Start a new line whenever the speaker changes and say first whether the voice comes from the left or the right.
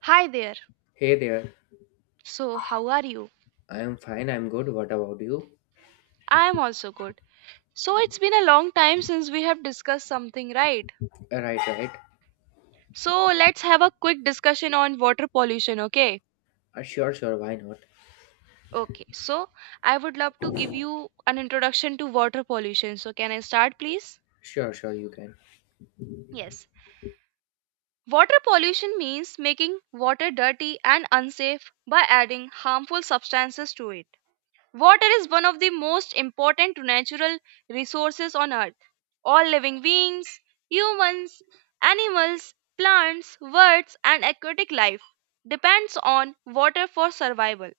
right: Hi there.
left: Hey there.
right: So, how are you?
left: I am fine. I'm good. What about you?
right: I am also good. So, it's been a long time since we have discussed something, right?
left: Right, right.
right: So, let's have a quick discussion on water pollution, okay?
left: Sure, sure. Why not?
right: Okay. So, I would love to give you an introduction to water pollution. So, can I start, please?
left: Sure, sure. You can.
right: Yes. Water pollution means making water dirty and unsafe by adding harmful substances to it. Water is one of the most important natural resources on earth. All living beings, humans, animals, plants, birds and aquatic life depends on water for survival.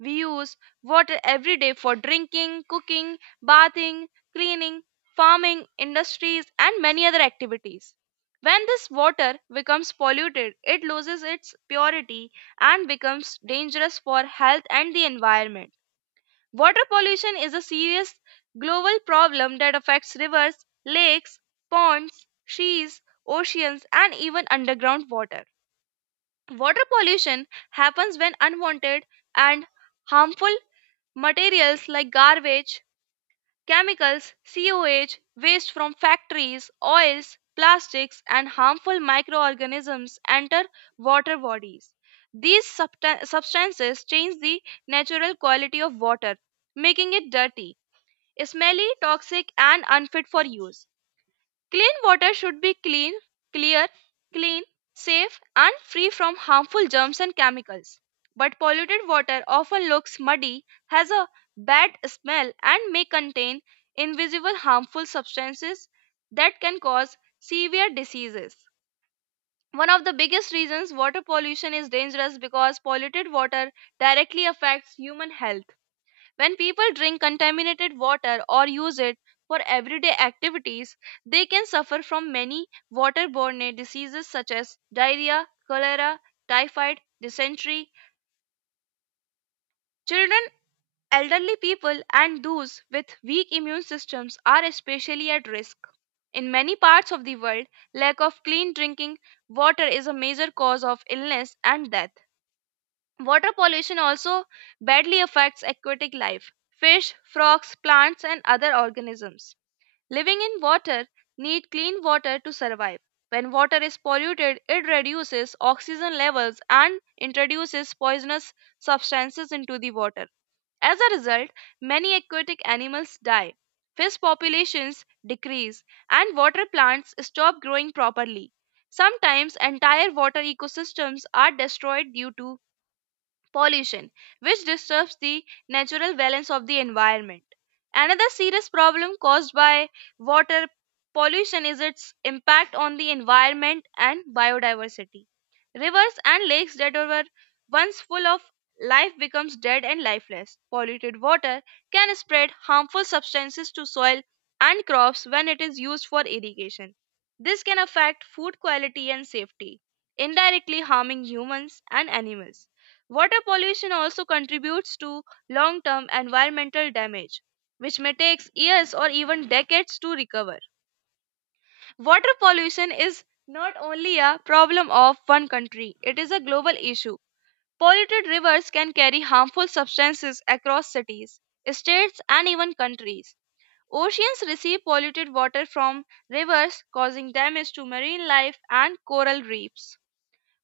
right: We use water every day for drinking, cooking, bathing, cleaning, farming, industries and many other activities. When this water becomes polluted, it loses its purity and becomes dangerous for health and the environment. Water pollution is a serious global problem that affects rivers, lakes, ponds, seas, oceans, and even underground water. Water pollution happens when unwanted and harmful materials like garbage, chemicals, sewage, waste from factories, oils, plastics, and harmful microorganisms enter water bodies. These substances change the natural quality of water, making it dirty, smelly, toxic, and unfit for use. Clean water should be clean, clear, clean, safe, and free from harmful germs and chemicals. But polluted water often looks muddy, has a bad smell, and may contain invisible harmful substances that can cause severe diseases. One of the biggest reasons water pollution is dangerous because polluted water directly affects human health. When people drink contaminated water or use it for everyday activities, they can suffer from many waterborne diseases such as diarrhea, cholera, typhoid, dysentery. Children, elderly people, and those with weak immune systems are especially at risk. In many parts of the world, lack of clean drinking water is a major cause of illness and death. Water pollution also badly affects aquatic life, fish, frogs, plants, and other organisms. Living in water need clean water to survive. When water is polluted, it reduces oxygen levels and introduces poisonous substances into the water. As a result, many aquatic animals die. Fish populations decrease, and water plants stop growing properly. Sometimes entire water ecosystems are destroyed due to pollution, which disturbs the natural balance of the environment. Another serious problem caused by water pollution is its impact on the environment and biodiversity. Rivers and lakes that were once full of life becomes dead and lifeless. Polluted water can spread harmful substances to soil and crops when it is used for irrigation. This can affect food quality and safety, indirectly harming humans and animals. Water pollution also contributes to long term environmental damage, which may take years or even decades to recover. Water pollution is not only a problem of one country, it is a global issue. Polluted rivers can carry harmful substances across cities, states, and even countries. Oceans receive polluted water from rivers, causing damage to marine life and coral reefs.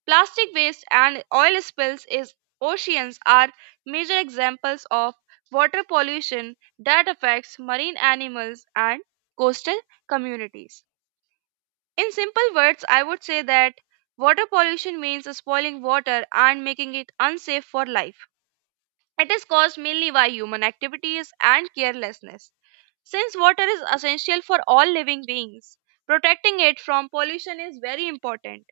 right: Plastic waste and oil spills in oceans are major examples of water pollution that affects marine animals and coastal communities. In simple words, I would say that water pollution means spoiling water and making it unsafe for life. It is caused mainly by human activities and carelessness. Since water is essential for all living beings, protecting it from pollution is very important.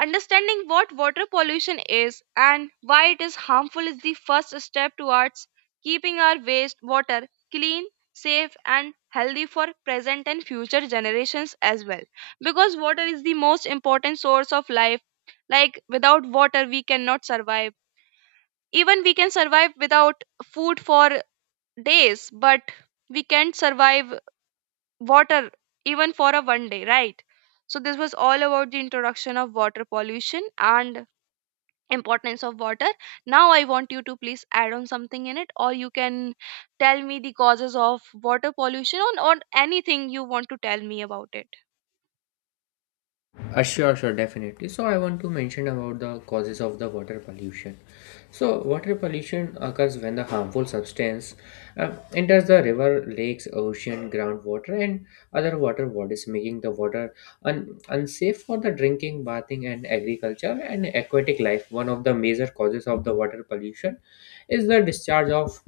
right: Understanding what water pollution is and why it is harmful is the first step towards keeping our wastewater clean, safe, and healthy for present and future generations as well. Because water is the most important source of life. Like, without water, we cannot survive. Even we can survive without food for days, but we can't survive water even for a one day, right? So, this was all about the introduction of water pollution and importance of water. Now I want you to please add on something in it, or you can tell me the causes of water pollution, or anything you want to tell me about it.
left: Sure, sure. Definitely. So I want to mention about the causes of the water pollution. So water pollution occurs when the harmful substance enters the river, lakes, ocean, groundwater, and other water bodies, making the water unsafe for the drinking, bathing, and agriculture and aquatic life. One of the major causes of the water pollution is the discharge of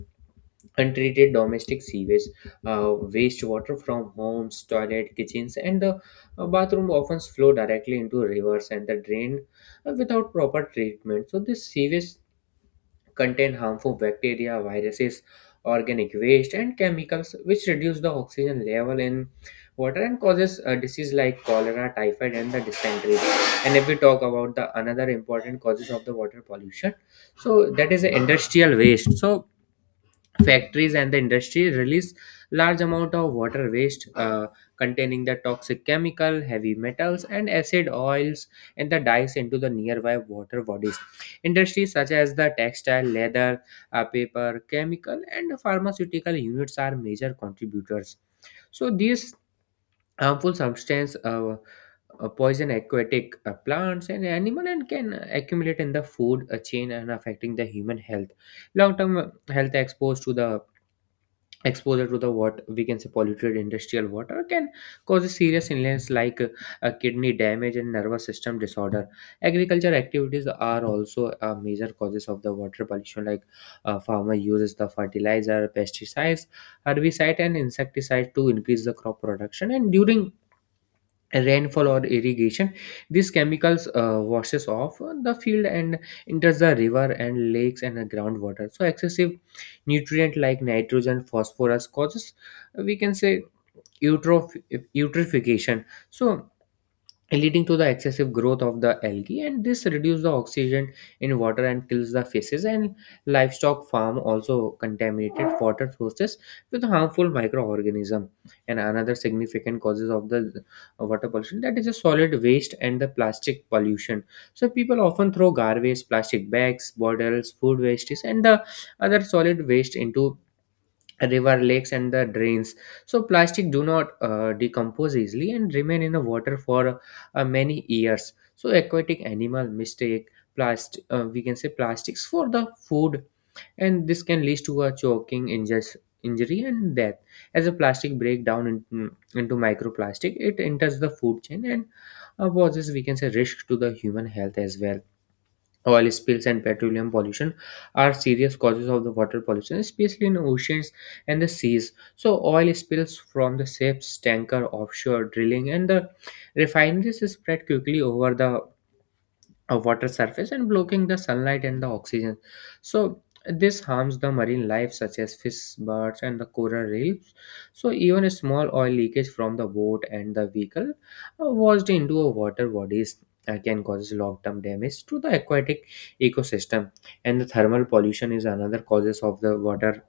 left: untreated domestic sewage, uh, wastewater from homes, toilet, kitchens, and the bathroom often flow directly into rivers and the drain without proper treatment. So this sewage contain harmful bacteria, viruses, organic waste, and chemicals which reduce the oxygen level in water and causes disease like cholera, typhoid, and the dysentery. And if we talk about the another important causes of the water pollution, so that is the industrial waste. So factories and the industry release large amount of water waste, containing the toxic chemical, heavy metals, and acid oils and the dyes into the nearby water bodies. Industries such as the textile, leather, paper, chemical, and pharmaceutical units are major contributors. So these harmful substance poison aquatic plants and animal and can accumulate in the food chain and affecting the human health. Long term health exposed to the exposure to the, what we can say, polluted industrial water can cause serious illness like kidney damage and nervous system disorder. Agriculture activities are also major causes of the water pollution. Like, farmer uses the fertilizer, pesticides, herbicide, and insecticide to increase the crop production. And during rainfall or irrigation, these chemicals washes off the field and enters the river and lakes and the groundwater. So excessive nutrient like nitrogen, phosphorus causes, we can say, eutroph- eutrophication, so leading to the excessive growth of the algae, and this reduces the oxygen in water and kills the fishes. And livestock farm also contaminated water sources with harmful microorganism. And another significant causes of the water pollution, that is a solid waste and the plastic pollution. So people often throw garbage, plastic bags, bottles, food wastes, and the other solid waste into river, lakes, and the drains. So plastic do not decompose easily and remain in the water for many years. So aquatic animal mistake plastic, we can say, plastics for the food, and this can lead to a choking, injury, and death. As a plastic break down into microplastic, it enters the food chain and poses, we can say, risk to the human health as well. Oil spills and petroleum pollution are serious causes of the water pollution, especially in oceans and the seas. So, oil spills from the ships, tanker, offshore drilling, and the refineries spread quickly over the a water surface and blocking the sunlight and the oxygen. So this harms the marine life such as fish, birds, and the coral reefs. So even a small oil leakage from the boat and the vehicle washed into a water bodies can cause long-term damage to the aquatic ecosystem. And the thermal pollution is another causes of the water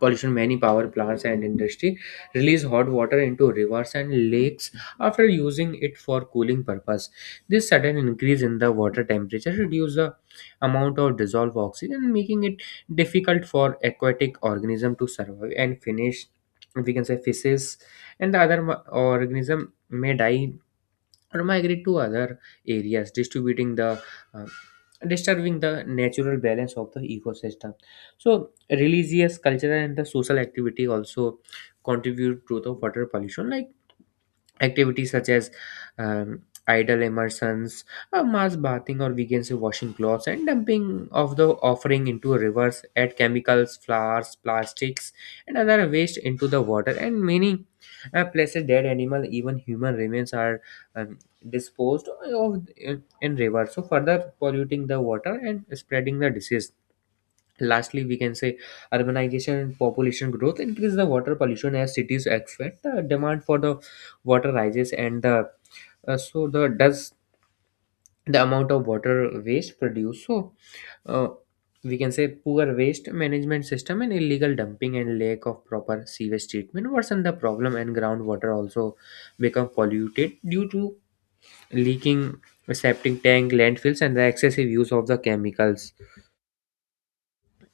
left: pollution. Many power plants and industry release hot water into rivers and lakes after using it for cooling purpose. This sudden increase in the water temperature reduces the amount of dissolved oxygen, making it difficult for aquatic organism to survive and finish, we can say, fishes and organism may die or migrate to other areas, distributing the uh, disturbing the natural balance of the ecosystem. So religious, cultural, and the social activity also contribute to the water pollution. Like, activities such as idle immersions, mass bathing, or weekends of washing clothes and dumping of the offering into rivers, add chemicals, flowers, plastics, and other waste into the water. And many places, dead animal, even human remains are um, disposed of in rivers, so further polluting the water and spreading the disease. Lastly, we can say urbanization and population growth increase the water pollution as cities expand. The demand for the water rises, and the so the does the amount of water waste produced. So uh, we can say poor waste management system and illegal dumping and lack of proper sewage treatment worsen the problem. And groundwater also become polluted due to leaking septic tank, landfills, and the excessive use of the chemicals.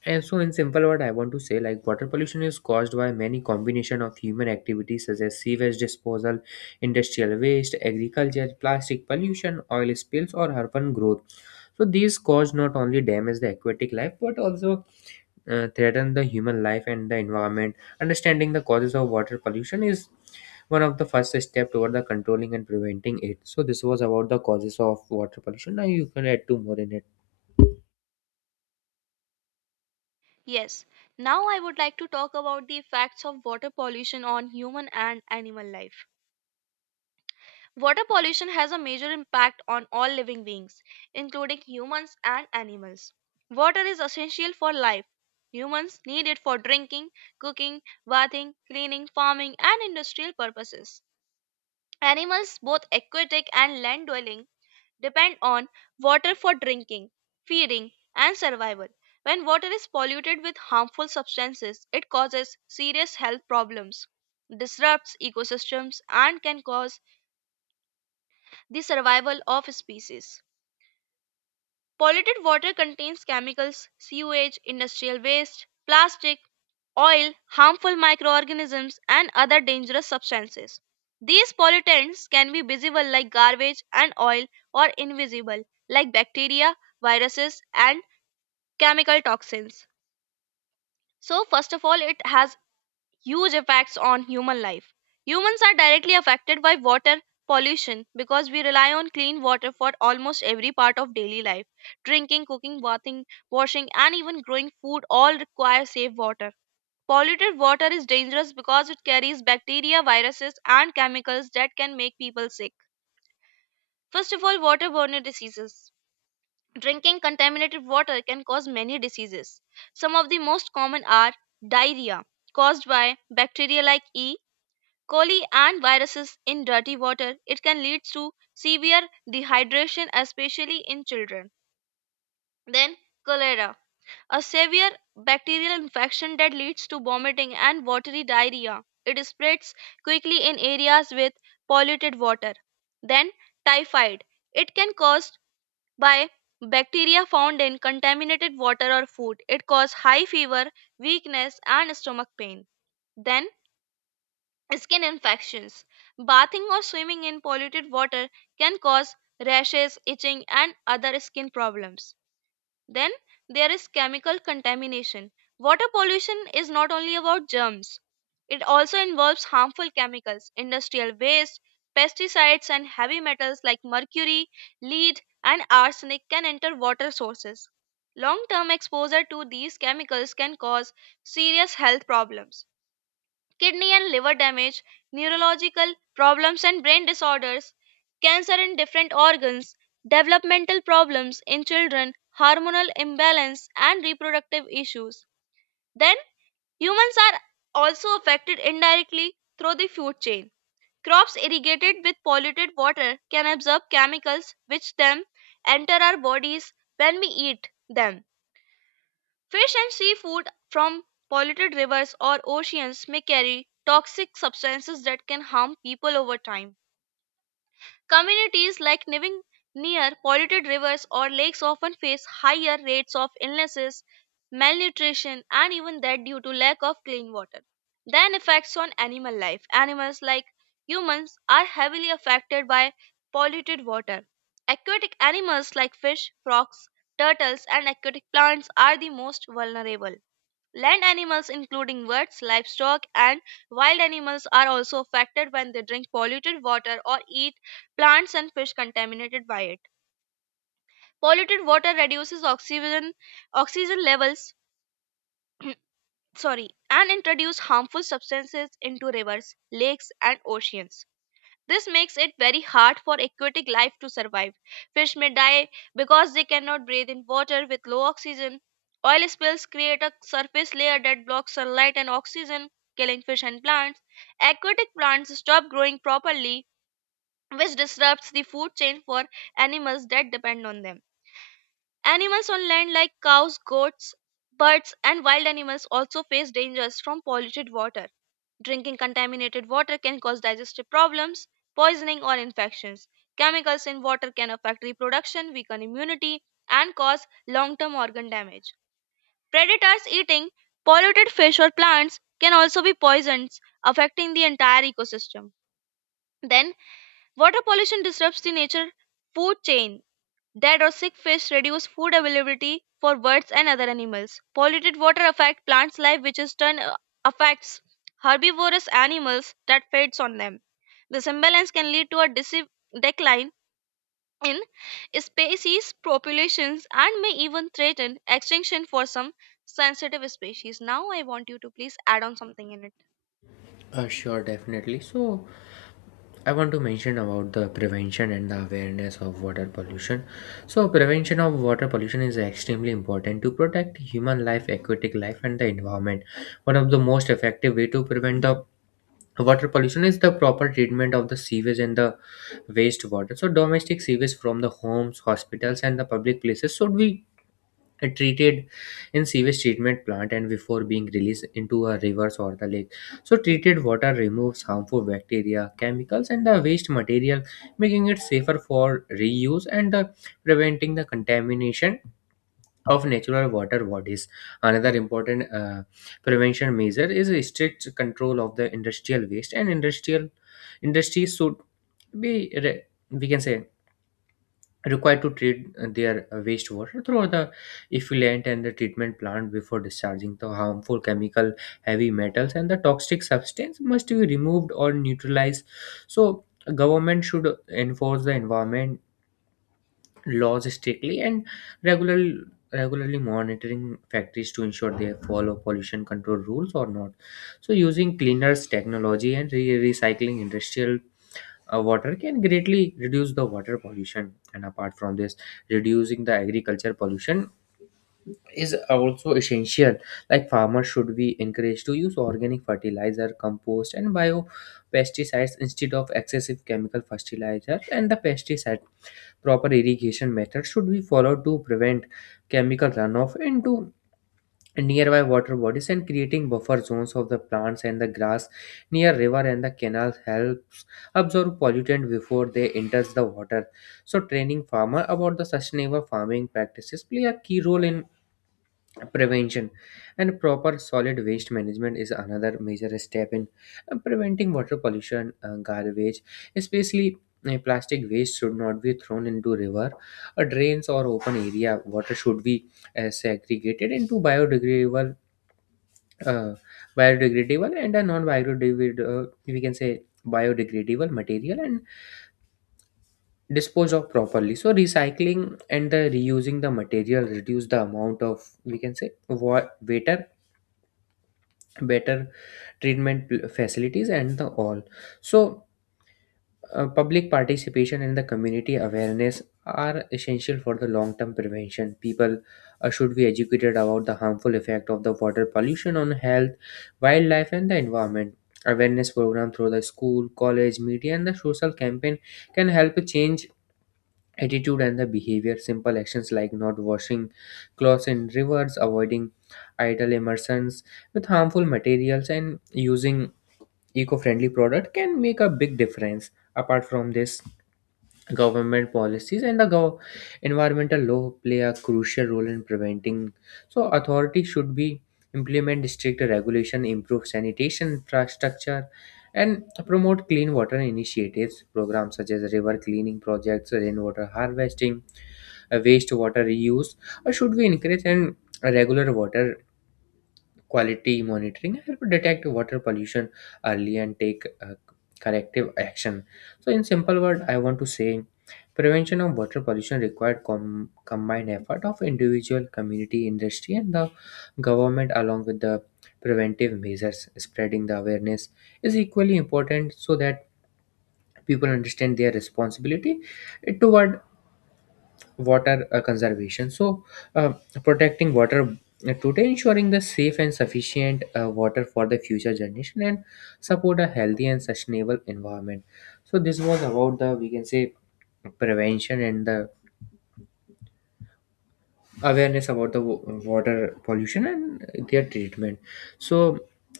left: And so, in simple word, I want to say, like, water pollution is caused by many combination of human activities such as sewage disposal, industrial waste, agriculture, plastic pollution, oil spills, or urban growth. So these cause not only damage the aquatic life but also threaten the human life and the environment. Understanding the causes of water pollution is one of the first step toward the controlling and preventing it. So this was about the causes of water pollution. Now you can add two more in it.
right: Yes, now I would like to talk about the effects of water pollution on human and animal life. Water pollution has a major impact on all living beings, including humans and animals. Water is essential for life. Humans need it for drinking, cooking, bathing, cleaning, farming and industrial purposes. Animals, both aquatic and land dwelling, depend on water for drinking, feeding, and survival. When water is polluted with harmful substances, it causes serious health problems, disrupts ecosystems, and can cause the survival of species. Polluted water contains chemicals, sewage, industrial waste, plastic, oil, harmful microorganisms, and other dangerous substances. These pollutants can be visible like garbage and oil, or invisible like bacteria, viruses, and chemical toxins. So, first of all, it has huge effects on human life. Humans are directly affected by water pollution because we rely on clean water for almost every part of daily life. Drinking, cooking, bathing, washing, and even growing food all require safe water. Polluted water is dangerous because it carries bacteria, viruses, and chemicals that can make people sick. First of all, waterborne diseases. Drinking contaminated water can cause many diseases. Some of the most common are diarrhea, caused by bacteria like E. Coli and viruses in dirty water, it can lead to severe dehydration, especially in children. Then, cholera, a severe bacterial infection that leads to vomiting and watery diarrhea. It spreads quickly in areas with polluted water. Then, typhoid, it can caused by bacteria found in contaminated water or food. It causes high fever, weakness, and stomach pain. Then, skin infections. Bathing or swimming in polluted water can cause rashes, itching, and other skin problems. Then there is chemical contamination. Water pollution is not only about germs, it also involves harmful chemicals, industrial waste, pesticides, and heavy metals like mercury, lead, and arsenic can enter water sources. Long term exposure to these chemicals can cause serious health problems, kidney and liver damage, neurological problems and brain disorders, cancer in different organs, developmental problems in children, hormonal imbalance, and reproductive issues. Then, humans are also affected indirectly through the food chain. Crops irrigated with polluted water can absorb chemicals which then enter our bodies when we eat them. Fish and seafood from polluted rivers or oceans may carry toxic substances that can harm people over time. Communities like living near polluted rivers or lakes often face higher rates of illnesses, malnutrition, and even death due to lack of clean water. Then, effects on animal life. Animals, like humans, are heavily affected by polluted water. Aquatic animals like fish, frogs, turtles, and aquatic plants are the most vulnerable. Land animals, including birds, livestock, and wild animals, are also affected when they drink polluted water or eat plants and fish contaminated by it. Polluted water reduces oxygen, oxygen levels, sorry, and introduce harmful substances into rivers, lakes, and oceans. This makes it very hard for aquatic life to survive. Fish may die because they cannot breathe in water with low oxygen. Oil spills create a surface layer that blocks sunlight and oxygen, killing fish and plants. Aquatic plants stop growing properly, which disrupts the food chain for animals that depend on them. Animals on land like cows, goats, birds, and wild animals also face dangers from polluted water. Drinking contaminated water can cause digestive problems, poisoning, or infections. Chemicals in water can affect reproduction, weaken immunity, and cause long term organ damage. Predators eating polluted fish or plants can also be poisons, affecting the entire ecosystem. Then, water pollution disrupts the nature food chain. Dead or sick fish reduce food availability for birds and other animals. Polluted water affect plants' life, which in turn affects herbivorous animals that feeds on them. This imbalance can lead to a decline in species populations and may even threaten extinction for some sensitive species. Now, I want you to please add on something in it.
left: Sure, definitely. So, I want to mention about the prevention and the awareness of water pollution. So, prevention of water pollution is extremely important to protect human life, aquatic life, and the environment. One of the most effective way to prevent the water pollution is the proper treatment of the sewage and the wastewater. So, domestic sewage from the homes, hospitals, and the public places should be and treated in sewage treatment plant and before being released into a rivers or the lake. So treated water removes harmful bacteria, chemicals, and the waste material, making it safer for reuse and preventing the contamination of natural water bodies. Another important prevention measure is a strict control of the industrial waste and industrial industries should be re- we can say required to treat their wastewater through the effluent and the treatment plant before discharging. The harmful chemical, heavy metals, and the toxic substance must be removed or neutralized. So government should enforce the environment laws strictly and regularly regularly monitoring factories to ensure they follow pollution control rules or not. So using cleaners technology and recycling industrial water can greatly reduce the water pollution. And apart from this, reducing the agriculture pollution is also essential. Like, farmers should be encouraged to use organic fertilizer, compost, and bio pesticides instead of excessive chemical fertilizer and the pesticide. Proper irrigation methods should be followed to prevent chemical runoff into nearby water bodies, and creating buffer zones of the plants and the grass near river and the canals helps absorb pollutant before they enters the water. So training farmer about the sustainable farming practices play a key role in prevention. And proper solid waste management is another major step in preventing water pollution. Garbage, especially plastic waste, should not be thrown into river or drains or open area. Water should be segregated into uh, biodegradable and a non-biodegradable, we can say, biodegradable material and dispose of properly. So recycling and the reusing the material reduce the amount of, we can say, better better treatment facilities and the all. So public participation and the community awareness are essential for the long-term prevention. People should be educated about the harmful effect of the water pollution on health, wildlife, and the environment. Awareness program through the school, college, media, and the social campaign can help change attitude and the behavior. Simple actions like not washing clothes in rivers, avoiding idle immersions with harmful materials, and using eco-friendly product can make a big difference. Apart from this, government policies and the environmental law play a crucial role in preventing. So authorities should be implement stricter regulation, improve sanitation infrastructure, and promote clean water initiatives. Programs such as river cleaning projects, rainwater harvesting, wastewater reuse or should we encourage, and regular water quality monitoring help detect water pollution early and take corrective action. So, in simple word, I want to say prevention of water pollution required combined effort of individual, community, industry, and the government, along with the preventive measures. Spreading the awareness is equally important so that people understand their responsibility toward water conservation. So uh, protecting water today ensuring the safe and sufficient water for the future generation and support a healthy and sustainable environment. So this was about the, we can say, prevention and the awareness about the water pollution and their treatment. So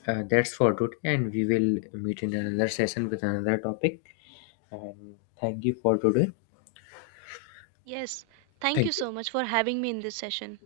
left: that's for today, and we will meet in another session with another topic. And thank you for today.
right: Yes, thank you
left: Thank you.
right: so much for having me in this session.